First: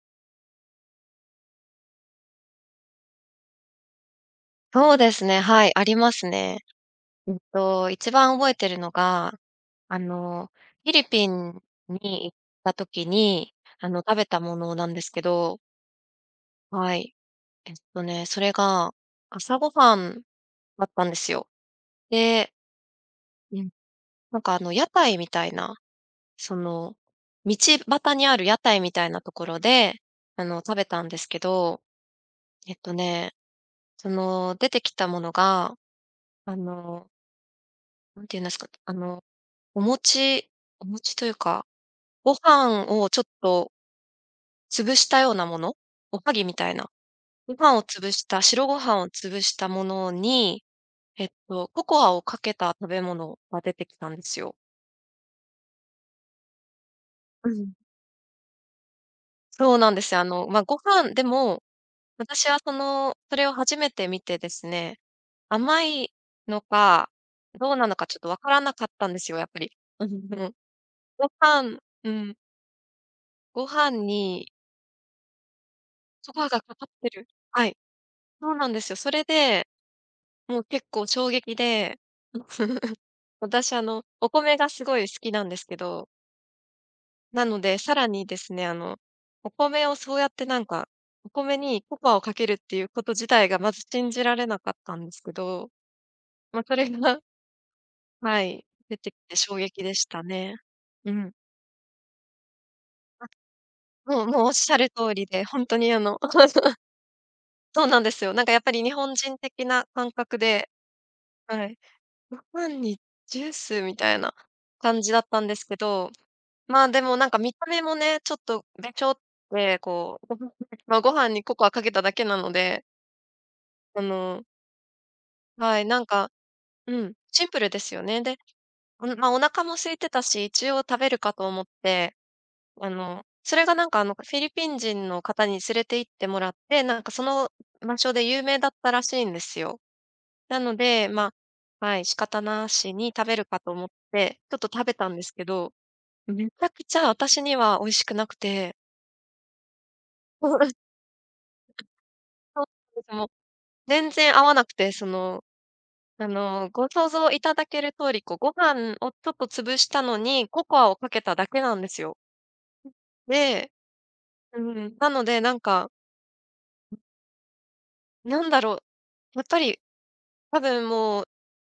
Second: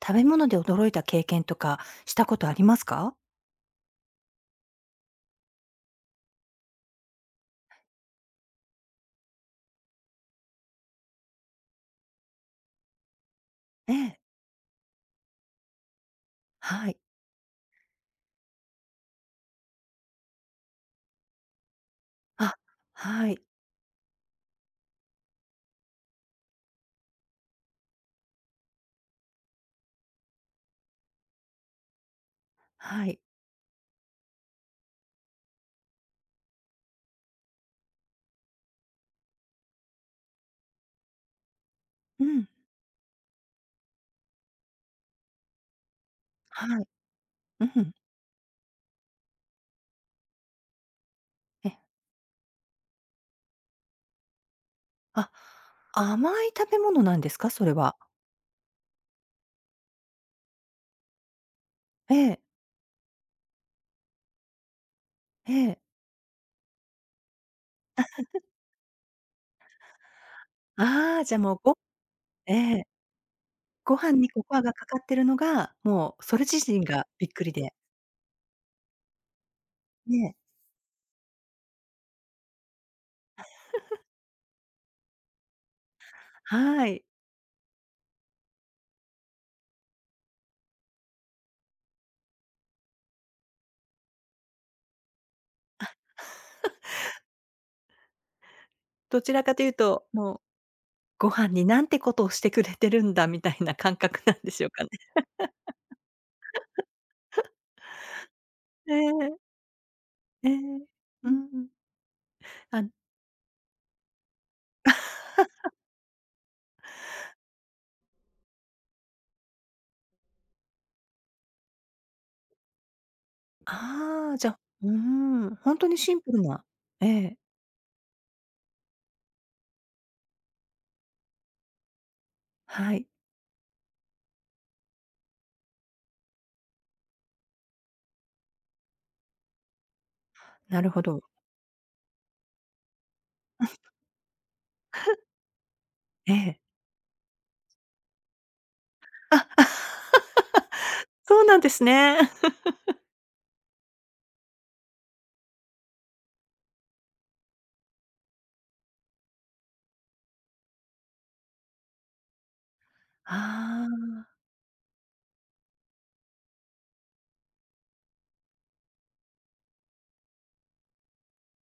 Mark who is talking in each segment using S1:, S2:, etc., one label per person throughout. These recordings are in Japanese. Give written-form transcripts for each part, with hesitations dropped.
S1: 食べ物で驚いた経験とかしたことありますか？
S2: そうですね、はい、ありますね。一番覚えてるのが、あの、フィリピンに行った時に、
S1: え
S2: 食
S1: え、
S2: べたものなんですけど、
S1: は
S2: は
S1: い。
S2: い。それが朝ごはんだったんですよ。で、
S1: あ、はい、
S2: うん、屋台みたいな、その、道端にある屋台みたいなところで、食べたんですけど、えっと
S1: はい。
S2: ね、その、出てきたものが、あの、なんて言うんですか、お餅お餅というか、
S1: う
S2: ご
S1: ん、
S2: 飯をちょっと潰したようなもの、おはぎみたい
S1: はい。
S2: な、ご
S1: う
S2: 飯を
S1: ん、
S2: 潰した白ご飯を潰したものに、
S1: え
S2: ココアをかけた食べ物が出てきたんですよ。
S1: あ、甘い食べ物なんです
S2: う
S1: か？それ
S2: ん。
S1: は。
S2: そうなんですよ。まあ、ご飯でも、
S1: ええ、
S2: 私はその、それを初めて見てですね、
S1: ええ。
S2: 甘いのか、どうなのかちょっとわからなかったんですよ、やっぱり。うん。
S1: ああ、
S2: ご
S1: じゃあもうご
S2: 飯うん、
S1: ええ、
S2: ご飯
S1: ご飯にコ
S2: に
S1: コアがかかってるのが、もう
S2: そ
S1: それ
S2: ば
S1: 自
S2: がか
S1: 身
S2: かっ
S1: が
S2: て
S1: び
S2: る。
S1: っくり
S2: は
S1: で。
S2: い。そうなんですよ。それで、
S1: ね、
S2: もう結構衝撃で、私お米がすごい好きなんですけど、
S1: はい。
S2: なので、さらにですね、お米をそうやってお米にココアをかけるっていうこと自体がまず信じられなかったんですけど、まあ、それが はい、出てき
S1: どち
S2: て
S1: らか
S2: 衝
S1: という
S2: 撃で
S1: と、
S2: した
S1: もう
S2: ね。う
S1: ご
S2: ん。
S1: 飯になんてことをしてくれてるんだみたいな感覚
S2: もう
S1: なん
S2: もうお
S1: で
S2: っ
S1: しょ
S2: し
S1: う
S2: ゃ
S1: か
S2: る
S1: ね。
S2: 通りで、本当にそうなんですよ。やっぱり日
S1: え
S2: 本人
S1: え、
S2: 的な感覚
S1: え
S2: で、
S1: え。う
S2: は
S1: ん
S2: い。ご飯
S1: あ
S2: にジュースみたいな感じだったんですけど、まあ、でも見た目もね、ちょっとべちょってこう、ま、ご飯にココアかけただけなので、あ
S1: ああ、
S2: の、
S1: じゃ、うーん、ほ
S2: は
S1: ん
S2: い、
S1: とにシンプルな
S2: う
S1: え
S2: ん、
S1: え、
S2: シンプルですよね。で、うん、まお腹も空いてたし、一応食べるかと思って、
S1: はい、
S2: それがフィリピン人の方に連れて行ってもらって、その場所で有名だったらしいんですよ。なの
S1: なるほ
S2: で、
S1: ど。
S2: まあ、はい、仕方なしに食べるかと思って、ちょっと食べたんですけど、
S1: え
S2: めち
S1: え。
S2: ゃくちゃ私には美味しくなくて。
S1: あ、あ そうなんですね。
S2: そ うなんですもう、全然合わなくて、その、ご想像いただける通り、こう、ご飯をちょっと潰したのに、ココアをかけただけなんですよ。で、
S1: ああ、
S2: うん、なのでなんだろう、やっぱり多分もう、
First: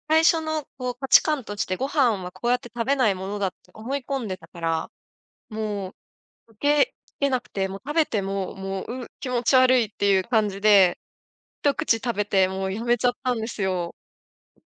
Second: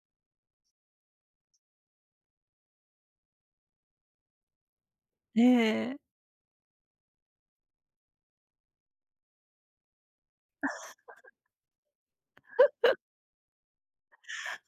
S2: 最初のこう価値観として、ご飯はこうやって食べないものだって思い込んでたから、も
S1: ええ。
S2: う溶けけなくて、もう食べても、もう、気持ち悪いっていう感じで、一口食べてもうやめちゃったんですよ。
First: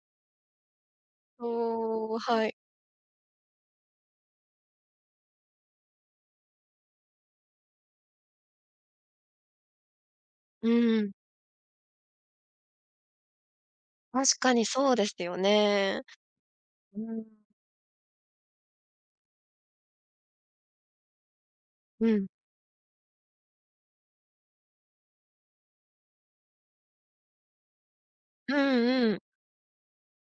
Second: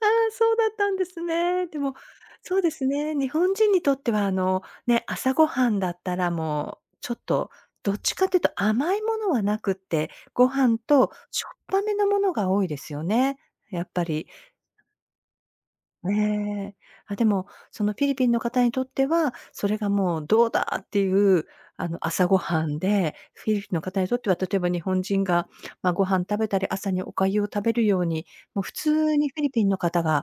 S1: ああ、そうだったんですね。でも、
S2: そう、はい。
S1: そうですね、日本人にとっては、あの、ね、朝ごはんだったらもう、ちょっと、どっちかっていうと甘いものはなくって、ご
S2: う
S1: 飯
S2: ん、
S1: としょっぱめのものが多いですよね、やっぱり。
S2: 確かにそうですよね。
S1: ねえ。
S2: う
S1: あ、
S2: ん。
S1: でも、そのフィリピンの方にとっては、それがもうどうだっていう、あの、
S2: うん。
S1: 朝ごはんで、フィリピンの方にとっては、例えば日本人が、まあ、ご飯食べたり、朝にお粥を食べるように、
S2: うん
S1: もう普
S2: う
S1: 通
S2: ん。
S1: にフィリピンの方が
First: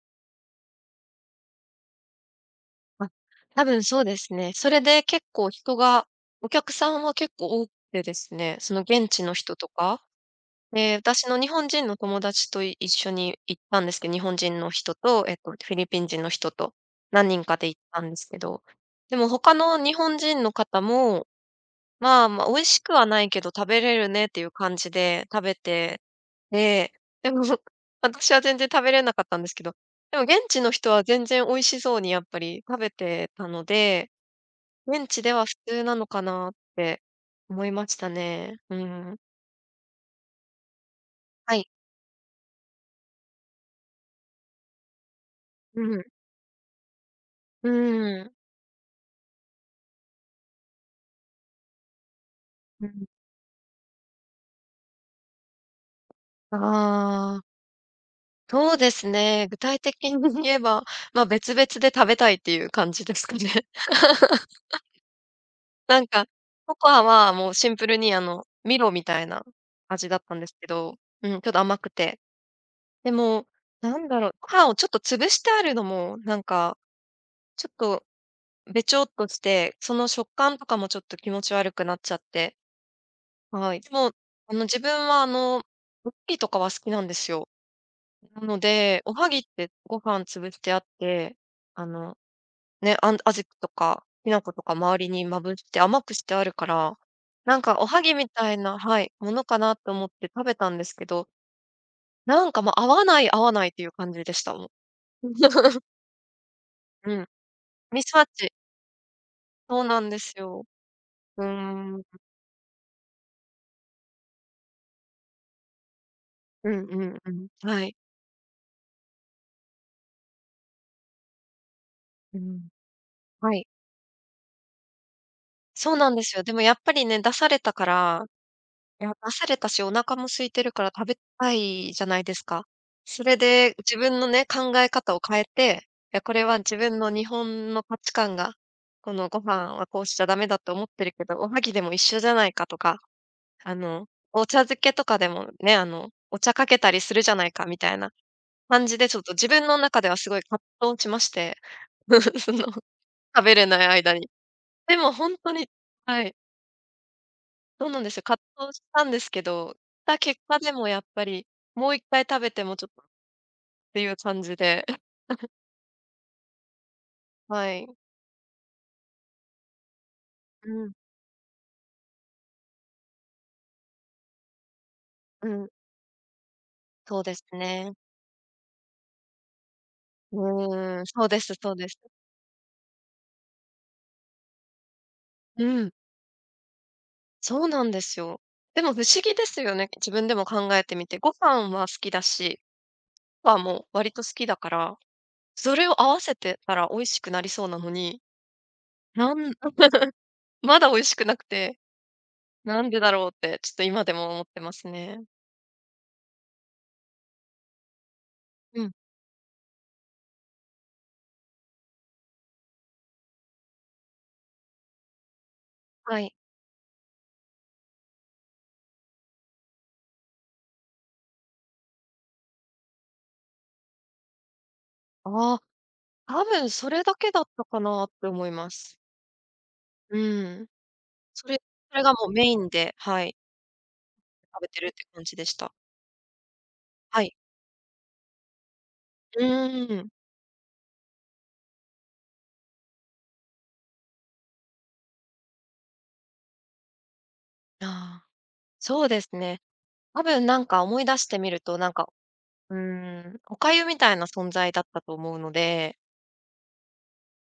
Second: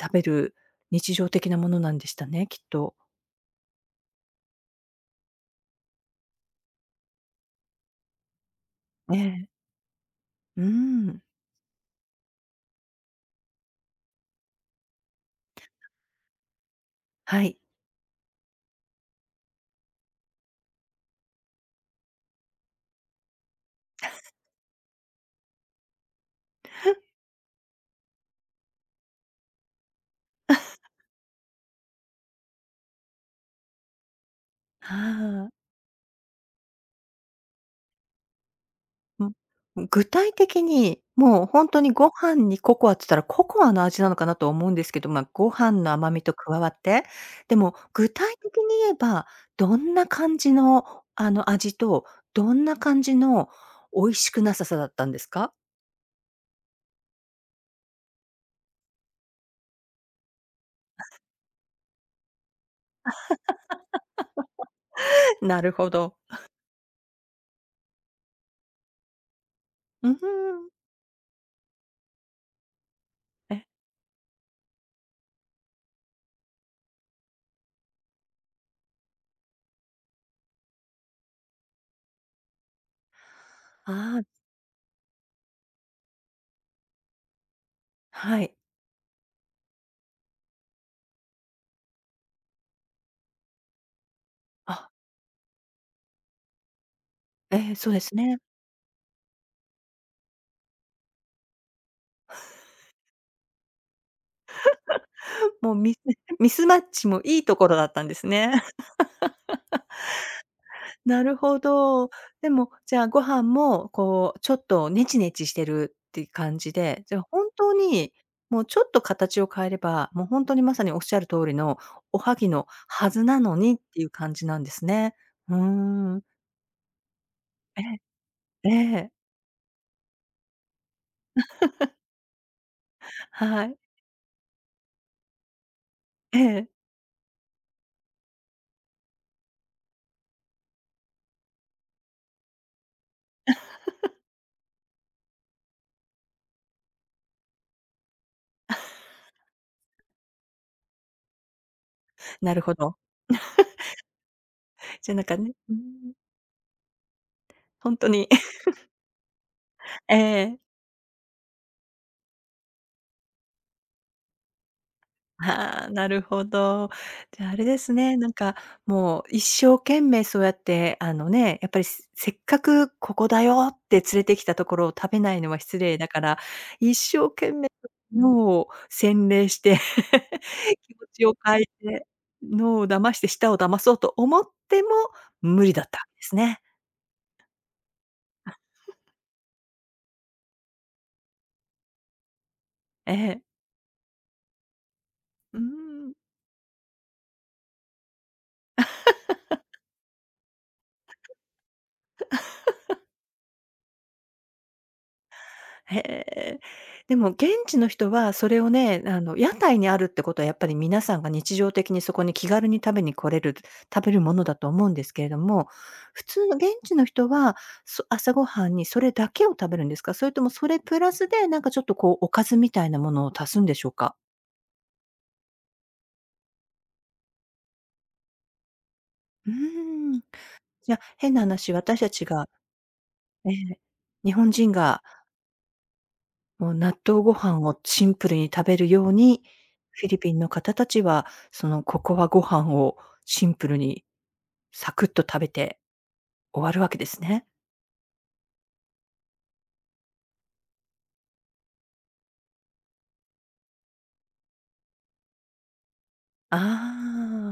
S1: 食べる日常的なものなんでしたね、きっと。
S2: あ、多分そうですね。それで結構人がお客さんは結構多くてですね、その現
S1: ね
S2: 地の
S1: え。
S2: 人とか
S1: う
S2: で、
S1: ん。
S2: 私の日本人の友達とい一緒に行ったんですけど、日本人の人と、フィリピン人の人と何
S1: は
S2: 人か
S1: い。
S2: で行ったんですけど、でも他の日本人の方も、まあ、まあ、美味しくはないけど食べれるねっていう感じで食べて、ででも 私は全然食べれなかったんですけど、でも現地の人は全然美味しそうにやっぱり食べてたので、
S1: は
S2: 現地では普
S1: あ。
S2: 通なのかなって思いましたね。うん。
S1: うん。具体的に、もう
S2: は
S1: ほ
S2: い。
S1: んとにご飯にココアっつったら、ココアの味なのかなと思うんですけど、ま、ご飯
S2: う
S1: の
S2: ん。
S1: 甘みと加わって、で
S2: う
S1: も具
S2: ん。
S1: 体的に言えば、どんな感じの、あの、味と、どんな
S2: う
S1: 感
S2: ん。
S1: じの美味しくなささだったんですか？
S2: ああ、そうですね。具体的に言えば、ま、別々で食べたいっていう感じですかね。
S1: なるほ
S2: なん
S1: ど。
S2: か、ココアはもうシンプルにミロみたいな味
S1: う
S2: だっ
S1: ふ
S2: たんですけ
S1: ん。
S2: ど、うん、ちょっと甘くて。でも、
S1: え。
S2: なんだろう、コ飯をちょっと潰してあるのも、ちょっとべちょっとして、その食感とかもちょっと気持ち悪くなっちゃって、はい。でも、
S1: ああ、
S2: 自分はクッキーとかは好きなんですよ。な
S1: はい。
S2: ので、おはぎってご飯潰してあって、あの、ね、あんあじとかきな粉とか
S1: あ、
S2: 周りにまぶして甘くしてあるから、
S1: ええ、
S2: お
S1: そうで
S2: はぎ
S1: す
S2: み
S1: ね。
S2: たいな、はい、ものかなと思って食べたんですけど、もう合わない合わないっていう感じでした、もん。
S1: もう ミス ミスマッチ
S2: う
S1: も
S2: ん、
S1: いいところだっ
S2: ミ
S1: たん
S2: ス
S1: で
S2: マッ
S1: す
S2: チ。
S1: ね。
S2: そうなんですよ。
S1: なる
S2: う
S1: ほ
S2: ーん。
S1: ど。でも、じゃあご飯も、こう、ちょっとネチネチしてるって感
S2: う
S1: じ
S2: んう
S1: で、じ
S2: ん
S1: ゃあ
S2: う
S1: 本
S2: ん。
S1: 当
S2: はい。
S1: に、もうちょっと形を変えれば、もう本当にまさにおっしゃる通りの、おは
S2: う
S1: ぎの
S2: ん。
S1: はずな
S2: は
S1: の
S2: い。
S1: にっていう感じなんですね。うー
S2: そうなんで
S1: ん。
S2: すよ。でもやっぱりね、出された
S1: え
S2: から
S1: え、え
S2: い
S1: え、
S2: や、出されたし、お腹も空いてるから食べたいじゃないですか。それ
S1: は
S2: で
S1: い。
S2: 自分のね、考え方を変えて、いや、こ
S1: え
S2: れは
S1: え、
S2: 自分の日本の価値観が、このご飯はこうしちゃダメだって思ってるけど、おはぎでも一緒じゃないかとか、あの、お茶漬けとかでもね、お茶かけたりするじゃないかみたいな感じで、ちょっと自分の中ではすごい葛藤しまして、そ
S1: なる
S2: の、
S1: ほど。
S2: 食べれない間に。で
S1: じ
S2: も
S1: ゃ、なん
S2: 本
S1: か
S2: 当
S1: ね、
S2: に、
S1: うーん、
S2: はい。そう
S1: ほん
S2: なん
S1: と
S2: ですよ。
S1: に、
S2: 葛藤したんですけど、し
S1: え
S2: た結果
S1: え。
S2: でもやっぱり、もう一回食べてもちょっとっていう感じで、
S1: ああ、なるほど。じゃあ、あれ
S2: は
S1: で
S2: い。
S1: すね、なんか、もう一生懸命そうやっ
S2: うん、
S1: て、あのね、やっぱりせっかくここだよって連れてきたところを食べない
S2: う
S1: のは
S2: ん、
S1: 失礼だから、一
S2: そう
S1: 生
S2: です
S1: 懸命
S2: ね。
S1: 脳を洗礼して
S2: う
S1: 気
S2: ーん、
S1: 持
S2: そ
S1: ち
S2: う
S1: を
S2: です
S1: 変え
S2: そうです。
S1: て、脳を騙して舌を騙そうと思っても
S2: う
S1: 無理だっ
S2: ん、
S1: たんですね。
S2: そうなんですよ。でも不思議ですよね、自分でも考えてみて。ご飯は好きだし、
S1: ええ。
S2: はもう割と好きだから、
S1: う
S2: それを合
S1: ん。
S2: わせてたら美味しくなりそうなのに、なん まだ美味しくなくて、なんでだろうってちょっと今でも思ってますね。
S1: へえ。でも現地の人はそれを
S2: うん、
S1: ね、あの、屋台にあるってことはやっぱり皆さんが日常的にそこに気軽に食べに来れる食べるものだと思うんですけれども、
S2: は
S1: 普
S2: い。
S1: 通の現地の人は、朝ごはんにそれだけを食べるんですか？それともそれプラスでなんかちょっとこうおかずみたいなものを足すんでしょうか？
S2: ああ。多分それだけだったかなって思います。
S1: うー
S2: う
S1: ん。
S2: ん。
S1: じゃ、変な
S2: それ
S1: 話、
S2: そ
S1: 私
S2: れ
S1: た
S2: がも
S1: ち
S2: うメ
S1: が
S2: インで、はい、
S1: ええ、日本
S2: 食べ
S1: 人
S2: てるっ
S1: が
S2: て感じでした。
S1: もう納豆
S2: は
S1: ご
S2: い。
S1: 飯をシンプルに食べるよう
S2: う
S1: に、
S2: ー
S1: フ
S2: ん。
S1: ィリピンの方たちは、そのココアご飯をシンプルにサクッと食べて終わるわけですね。
S2: ああ、そうですね。多分思い出してみると、うーん、お粥みたいな存在だったと思うので、
S1: あ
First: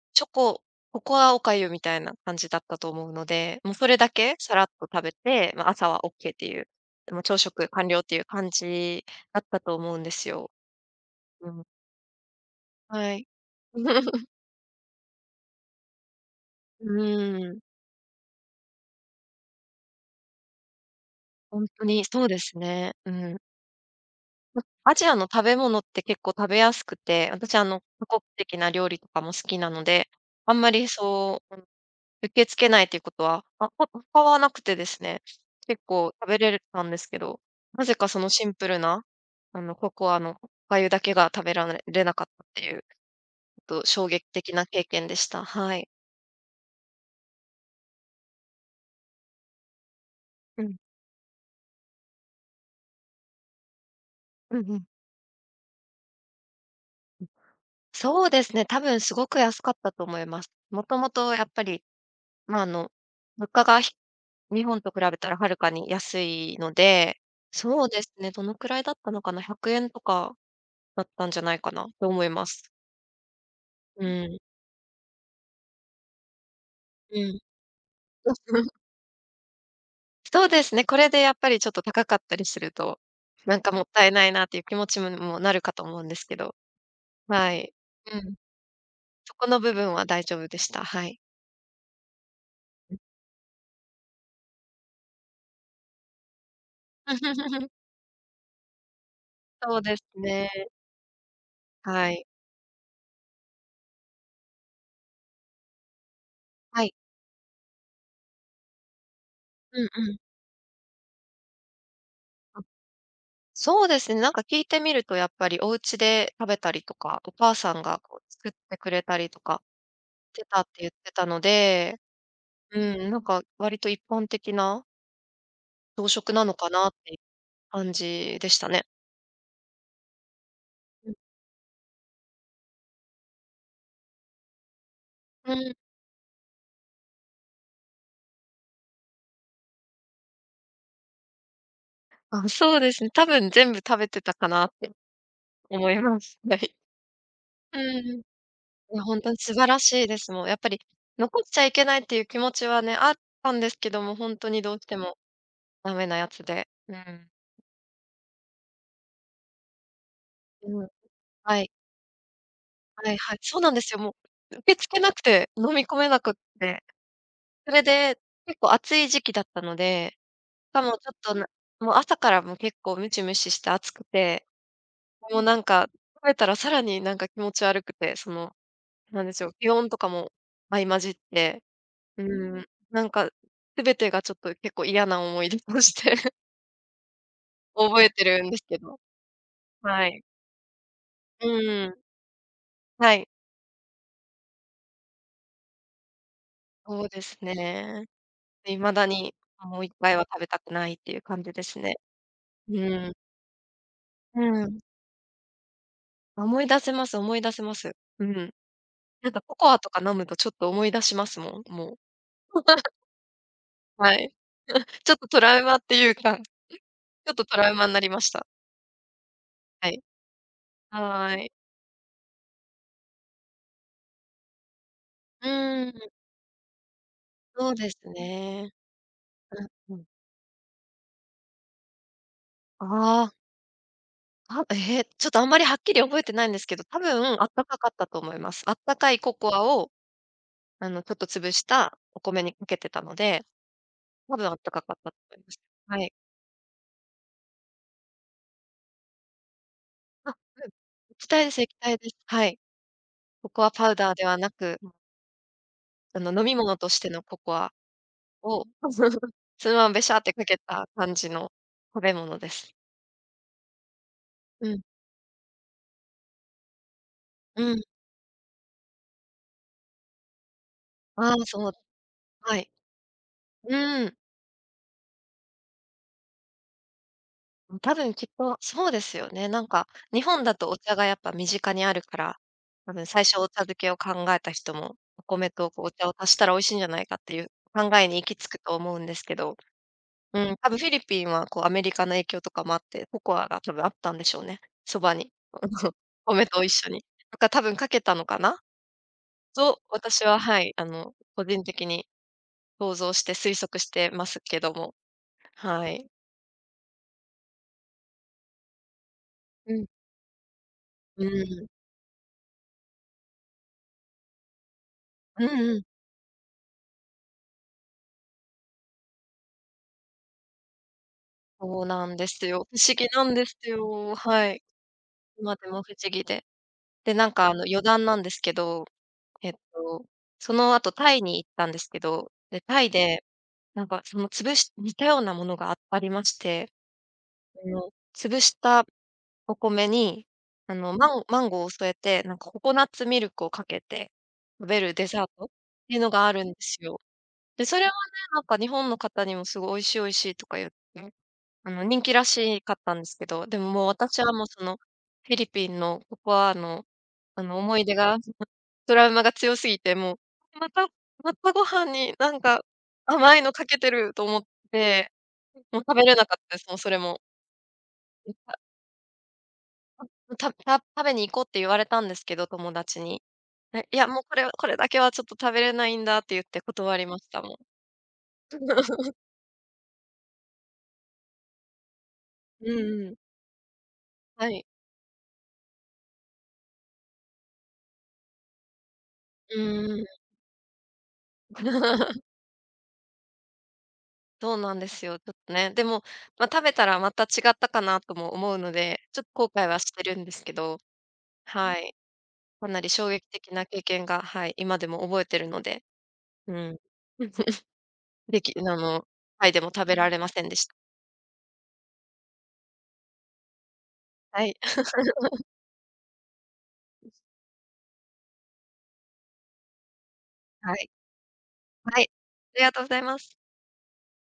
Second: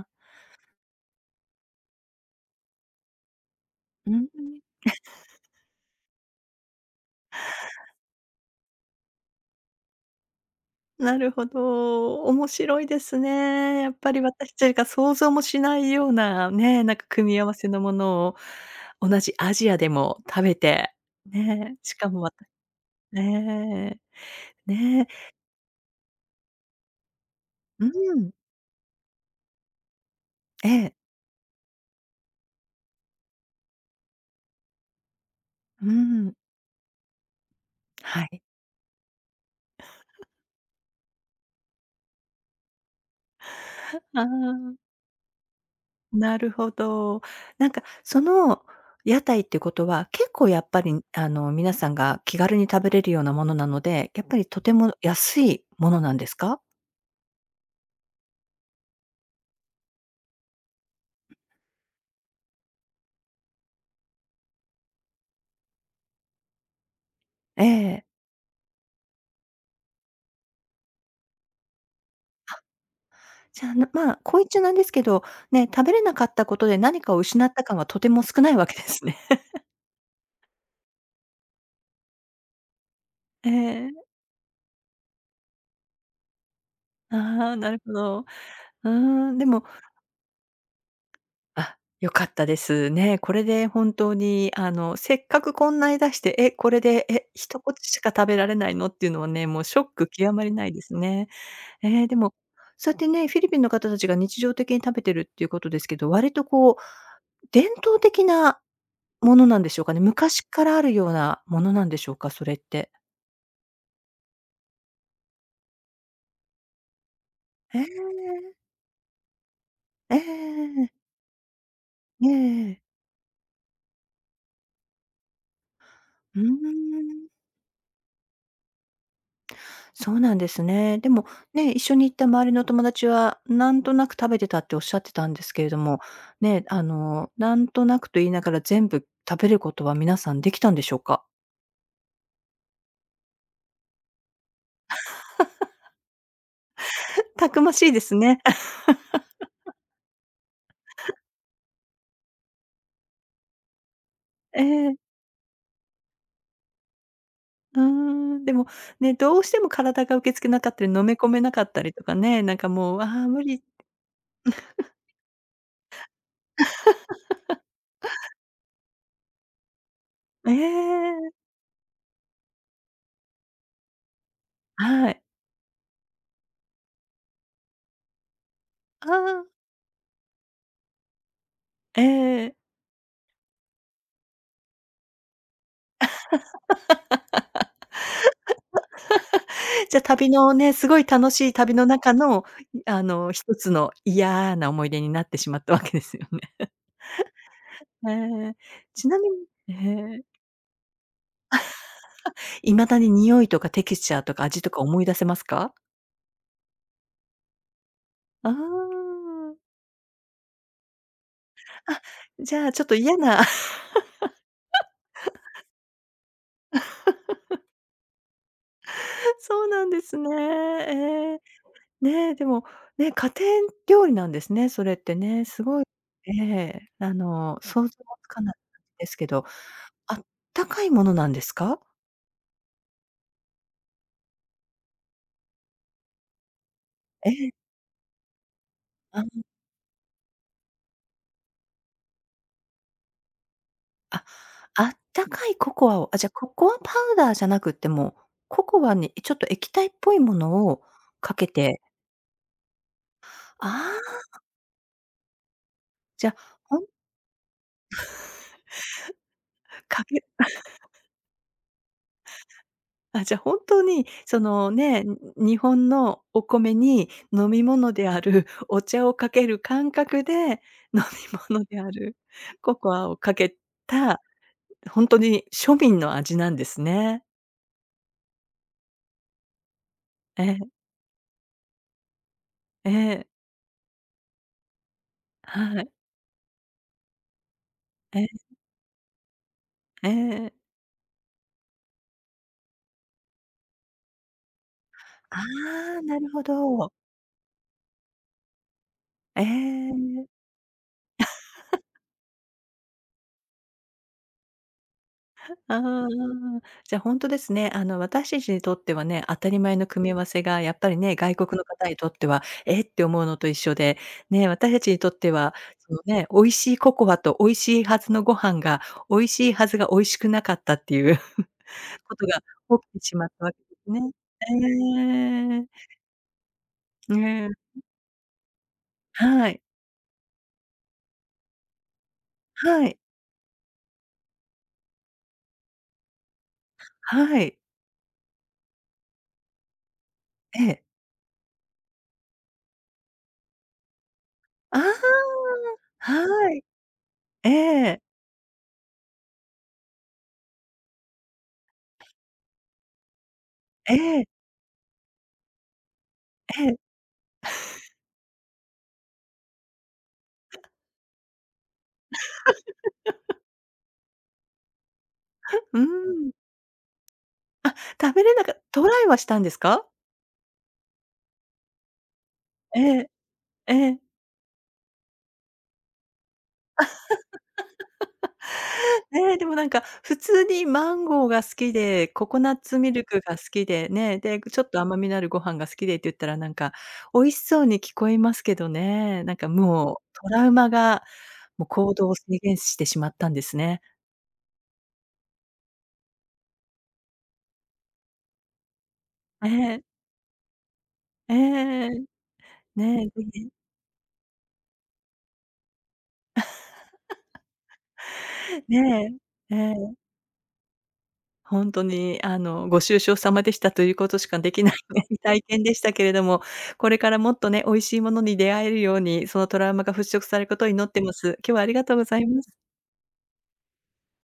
S1: あ、
S2: チョコココアお粥みたいな感じだったと思うので、もうそれだ
S1: うん、
S2: けさらっと食べて、まあ、朝はオッケーっていう、でも朝食完了っていう感じだったと思うんですよ。
S1: なるほ
S2: うん、
S1: ど。面白いで
S2: は
S1: す
S2: い。
S1: ね。やっぱり 私たちが想像もしないようなね、
S2: う
S1: なんか組み合
S2: ー
S1: わ
S2: ん。
S1: せのものを同じアジアでも食べて、
S2: ほん
S1: ね、
S2: と
S1: し
S2: に
S1: かも
S2: そうで
S1: 私
S2: すね。う
S1: た
S2: ん。
S1: ね、
S2: ま、アジ
S1: ね、
S2: アの食べ物って結構食べやすくて、私
S1: う
S2: 多国
S1: ん、
S2: 籍な料理とかも好きなので、あんま
S1: え
S2: り
S1: え、
S2: そう、うん、受け付けないということは、あ、他はなくてですね、結
S1: う
S2: 構食
S1: ん、
S2: べれるたんですけど、なぜかそ
S1: は
S2: の
S1: い。
S2: シンプルな、ココアの粥だけが食べられれなかったっていう、ちょっと衝
S1: あ
S2: 撃的な経
S1: あ。
S2: 験でした。はい。
S1: なるほど。なんか、その屋台ってことは、結構や
S2: う
S1: っ
S2: ん。
S1: ぱり、あの、皆さんが気軽に食べれるようなものなので、やっぱり
S2: う
S1: と
S2: ん
S1: て
S2: うん。
S1: も安いものなんですか？
S2: そうですね、多分すごく安かったと思います。もともとやっぱり、ま、物価が日本と比べたらはるかに安いので、
S1: え
S2: そうで
S1: え。
S2: すね、どのくらいだったのかな、¥100 とかだったんじゃないかなと思います。
S1: じゃあ、
S2: う
S1: まあ、
S2: ん、
S1: こう言っちゃなんですけど、ね、食べれなかったことで何か
S2: う
S1: を
S2: ん。
S1: 失った感はとても少ないわけで すね。
S2: そうですね、これでやっぱりちょっと高かったりすると、
S1: え
S2: もっ
S1: え。
S2: たいないなっていう気持ちにもなるかと思うんですけど、
S1: あ
S2: は
S1: あ、な
S2: い。
S1: るほ
S2: う
S1: ど。う
S2: ん、
S1: ー
S2: そ
S1: ん、
S2: こ
S1: で
S2: の
S1: も
S2: 部分は大丈夫でした。はい。
S1: あ、良かったですね。これで本当に、あの、せっかくこんなに出して、え、これで、え、1 口しか食べられないのっていうのはね、もうシ
S2: そう
S1: ョッ
S2: です
S1: ク極ま
S2: ね。
S1: りないですね。えー
S2: は
S1: で
S2: い。
S1: も、そうやってね、フィリピンの方たちが日常的に食べてるっていうことですけど、割とこう、
S2: はい。
S1: 伝統的なものなんでし
S2: う
S1: ょう
S2: ん
S1: かね？
S2: うん。
S1: 昔からあるようなものなんでしょうか？それって。
S2: そうですね、なんか聞いてみるとやっぱりお家で食べたりとか、お母さ
S1: え
S2: んが
S1: え、
S2: こう作ってくれたりとか
S1: え
S2: してたって言
S1: え
S2: っ
S1: ええ
S2: てたので、うん、なんか割と一般的な朝食
S1: うー
S2: なのかなっていう
S1: ん。
S2: 感じでしたね。
S1: そうなんですね。でも、ね、一緒に行った周りの友達は、なんとなく食べてたっておっしゃってたんです
S2: う
S1: けれ
S2: ん。
S1: ども、ね、あの、なんとなくと言いながら全部食べることは皆さんできたんでしょうか？
S2: あ、そうですね。多分全部食べてたかなって思います。はい。
S1: たくま
S2: う
S1: しいです
S2: ん。い
S1: ね。
S2: や、本当に素晴らしいです。もうやっぱり残っちゃいけないっていう気持ちはね、あったんですけども、本当に
S1: え
S2: どうして
S1: え、
S2: もダメなやつで。うん。
S1: うーん。でも、ね、どうしても体が受け付けなかっ
S2: う
S1: た
S2: ん。
S1: り、飲め込めな
S2: は
S1: か
S2: い。
S1: ったりとかね、なんかもう、あ
S2: はい
S1: あ、
S2: はい。
S1: 無
S2: そう
S1: 理
S2: なんですよ、もう、受け付けなくて、飲み込めなくって。それで、結構暑い時期だったので、
S1: え
S2: しかもちょっと
S1: え、
S2: なもう朝からも結構ムシムシして暑くて、
S1: はい。
S2: もうなんか、食べたらさらになんか気持ち悪くて、その、
S1: あ
S2: なんでし
S1: あ、
S2: ょう、気温とかも相混じって、
S1: え
S2: う
S1: え
S2: ん、なんか全てがちょっと結構嫌な思い出として 覚えてるんですけど。
S1: じゃ、
S2: はい。
S1: 旅のね、すごい楽しい旅
S2: う
S1: の
S2: ん。
S1: 中の、あ
S2: はい。
S1: の、一つの嫌な思い出になってしまったわけですよね。
S2: そうですね。
S1: へえ。
S2: 未だ
S1: ちなみ
S2: に
S1: にえ
S2: もう一回は
S1: え。
S2: 食べたくないっていう感じですね。う
S1: 未だに
S2: ん
S1: 匂いとかテクスチャーと
S2: う
S1: か味と
S2: ん。
S1: か思い出せますか？
S2: 思い出せます思い出せます。う
S1: あ
S2: ん。なんかコ
S1: あ。
S2: コアとか飲むとちょっと思い出しますもん、もう。
S1: あ、じゃあ、ちょっと嫌な
S2: はい。ちょっとトラウマっていうか、ちょっとトラウマになりました。
S1: そうな
S2: は
S1: んで
S2: い。
S1: すね。
S2: は
S1: ええ。
S2: ーい。
S1: ね、でも、ね、家庭料理なんですね、それってね。すご
S2: う
S1: い
S2: ん、
S1: ええ、あの、
S2: そう
S1: 想像
S2: です
S1: もつかない
S2: ね。
S1: ですけど、
S2: うんうん。
S1: あったかいものなんですか？
S2: ああ、あ、えーちょっとあんまりはっきり覚えてないんですけど、多
S1: え
S2: 分あっ
S1: え。
S2: たかかったと思います。あったかい
S1: あ
S2: コ
S1: あ。
S2: コアを、あの、ちょっと潰したお米にかけてたので、
S1: あ、
S2: 多分あったか
S1: あ
S2: かっ
S1: っ
S2: たと
S1: た
S2: 思い
S1: か
S2: ま
S1: い
S2: す。
S1: ココ
S2: は
S1: アを、
S2: い。
S1: あ、じゃ、ココアパウダーじゃなくってもう、ココアにちょっと液体っぽい
S2: あ、
S1: も
S2: う
S1: の
S2: ん。
S1: を
S2: 液
S1: か
S2: 体
S1: け
S2: です液
S1: て、
S2: 体です。はい。ココ
S1: あ
S2: アパウダーで
S1: あ、
S2: はなく、あ
S1: じ
S2: の、
S1: ゃ、
S2: 飲み物
S1: ほん
S2: としてのココアを、そのままべ
S1: か
S2: し
S1: け
S2: ゃってかけ た感じの食べ物です。
S1: あ、じゃ、本当にそ
S2: う
S1: の
S2: ん、
S1: ね、日本のお米に飲み
S2: うん。
S1: 物であるお茶をかける感覚で、飲み
S2: ああ、
S1: 物
S2: そう、
S1: である
S2: はい。
S1: ココアをかけ
S2: うん。
S1: た、ほんとに庶民の味なんですね。
S2: 多分きっと、そうですよね。なんか、日
S1: え
S2: 本だと
S1: え、
S2: お茶がやっぱ身近にあるから、
S1: え
S2: 多分最
S1: え、
S2: 初お茶漬けを考えた人も、お米と
S1: は
S2: こうお
S1: い、
S2: 茶を足したら美味しいんじゃないかっていう考えに
S1: え
S2: 行
S1: え、
S2: き着くと思うんですけど、
S1: え
S2: う
S1: え。
S2: ん、多分フィリピンはこうアメリカの影響とかもあって、ココアが多分あったんでしょうね、そばに。
S1: あ あ、なるほ
S2: 米と一緒
S1: ど。
S2: に。なんか多分かけたのかな
S1: え
S2: と、
S1: え。
S2: 私は、はい、あの、個人的に想像して推測してますけども。
S1: あ
S2: はい。
S1: あ、じゃ、ほんですね。あの、私たちにとってはね、当たり
S2: う
S1: 前
S2: ん。
S1: の組み合わせがやっぱりね、
S2: う
S1: 外国の
S2: ん。
S1: 方にとっては、えって思うのと一緒で、ね、私たちにとって
S2: う
S1: は、
S2: んうん。
S1: そのね、美味しいココアと美味しいはずのご飯が、美味しいはずが美味しくなかったっていう
S2: そう な
S1: こ
S2: ん
S1: と
S2: で
S1: が
S2: すよ。不
S1: 起き
S2: 思
S1: て
S2: 議
S1: し
S2: な
S1: まっ
S2: ん
S1: た
S2: で
S1: わ
S2: す
S1: けですね。
S2: よ。はい。
S1: え
S2: 今でも
S1: え。
S2: 不思議で。で、なんか
S1: ね
S2: あの
S1: え。
S2: 余談なんですけど、
S1: は
S2: えっ
S1: い。
S2: と、その後タイに行ったんですけど、で、タ
S1: は
S2: イ
S1: い。
S2: でなんかその潰し似たようなものがありまして、
S1: はい。
S2: あの、潰したお米に、
S1: え
S2: あ
S1: え。
S2: の、マンゴーを添えて、なんかココナッツミルクをかけて食べるデザー
S1: あ
S2: トっていうの
S1: あ、
S2: があるん
S1: は
S2: で
S1: い。
S2: すよ。
S1: え
S2: で、それはね、
S1: え。
S2: なんか日本の方にもすごい美味しい美味しいとか言って、あの、人気らしかったんですけど、でももう
S1: え
S2: 私
S1: え。
S2: はもうそのフィリピンのココア
S1: ええ。
S2: の、あの、思い出がトラウマが強すぎて、もう、またまたご飯になんか甘いのかけてると思って、
S1: う
S2: もう食べれな
S1: ん。
S2: かったです、もうそれも。
S1: あ、食べれなかったトライはしたんですか？
S2: 食べに行こうって言われたんですけど、友
S1: え
S2: 達
S1: え、
S2: に。
S1: え
S2: え、い
S1: え。
S2: や、もうこれはこれだけはちょっと食べれないんだって言って断りました、もう。
S1: ね、でもなんか普通にマンゴーが好きで、ココナッ
S2: う
S1: ツ
S2: ん
S1: ミル
S2: うん。
S1: クが好きでね、で、
S2: は
S1: ちょ
S2: い。
S1: っと甘みのあるご飯が好きでって言ったらなんか、美味しそうに聞こえますけどね。なんか
S2: うん
S1: もう
S2: うん。
S1: トラウマが、もう行動を制 限してしまったんですね。
S2: そうなんですよ、ちょっとね。でも、まあ、食べたらまた違ったかなとも思うので、ちょっと後
S1: え
S2: 悔は
S1: え、
S2: してるんですけど、
S1: え
S2: は
S1: え。
S2: い。かなり
S1: ねえ、
S2: 衝
S1: ぜ
S2: 撃
S1: ひ
S2: 的な経験が、はい、今でも覚えてるので。うん。できあの、
S1: ね
S2: タ
S1: え、え
S2: でも食
S1: え。
S2: べられませんでした。
S1: ほんとに、あの、ご愁傷様でしたということしか
S2: は
S1: で
S2: い。
S1: きない 体験でしたけれども、これからもっとね、美味しいものに出会えるように、そのトラウマが払拭されることを
S2: は
S1: 祈
S2: い。
S1: ってます。今日はありがとう
S2: は
S1: ご
S2: い。
S1: ざいます。
S2: ありがとうございます。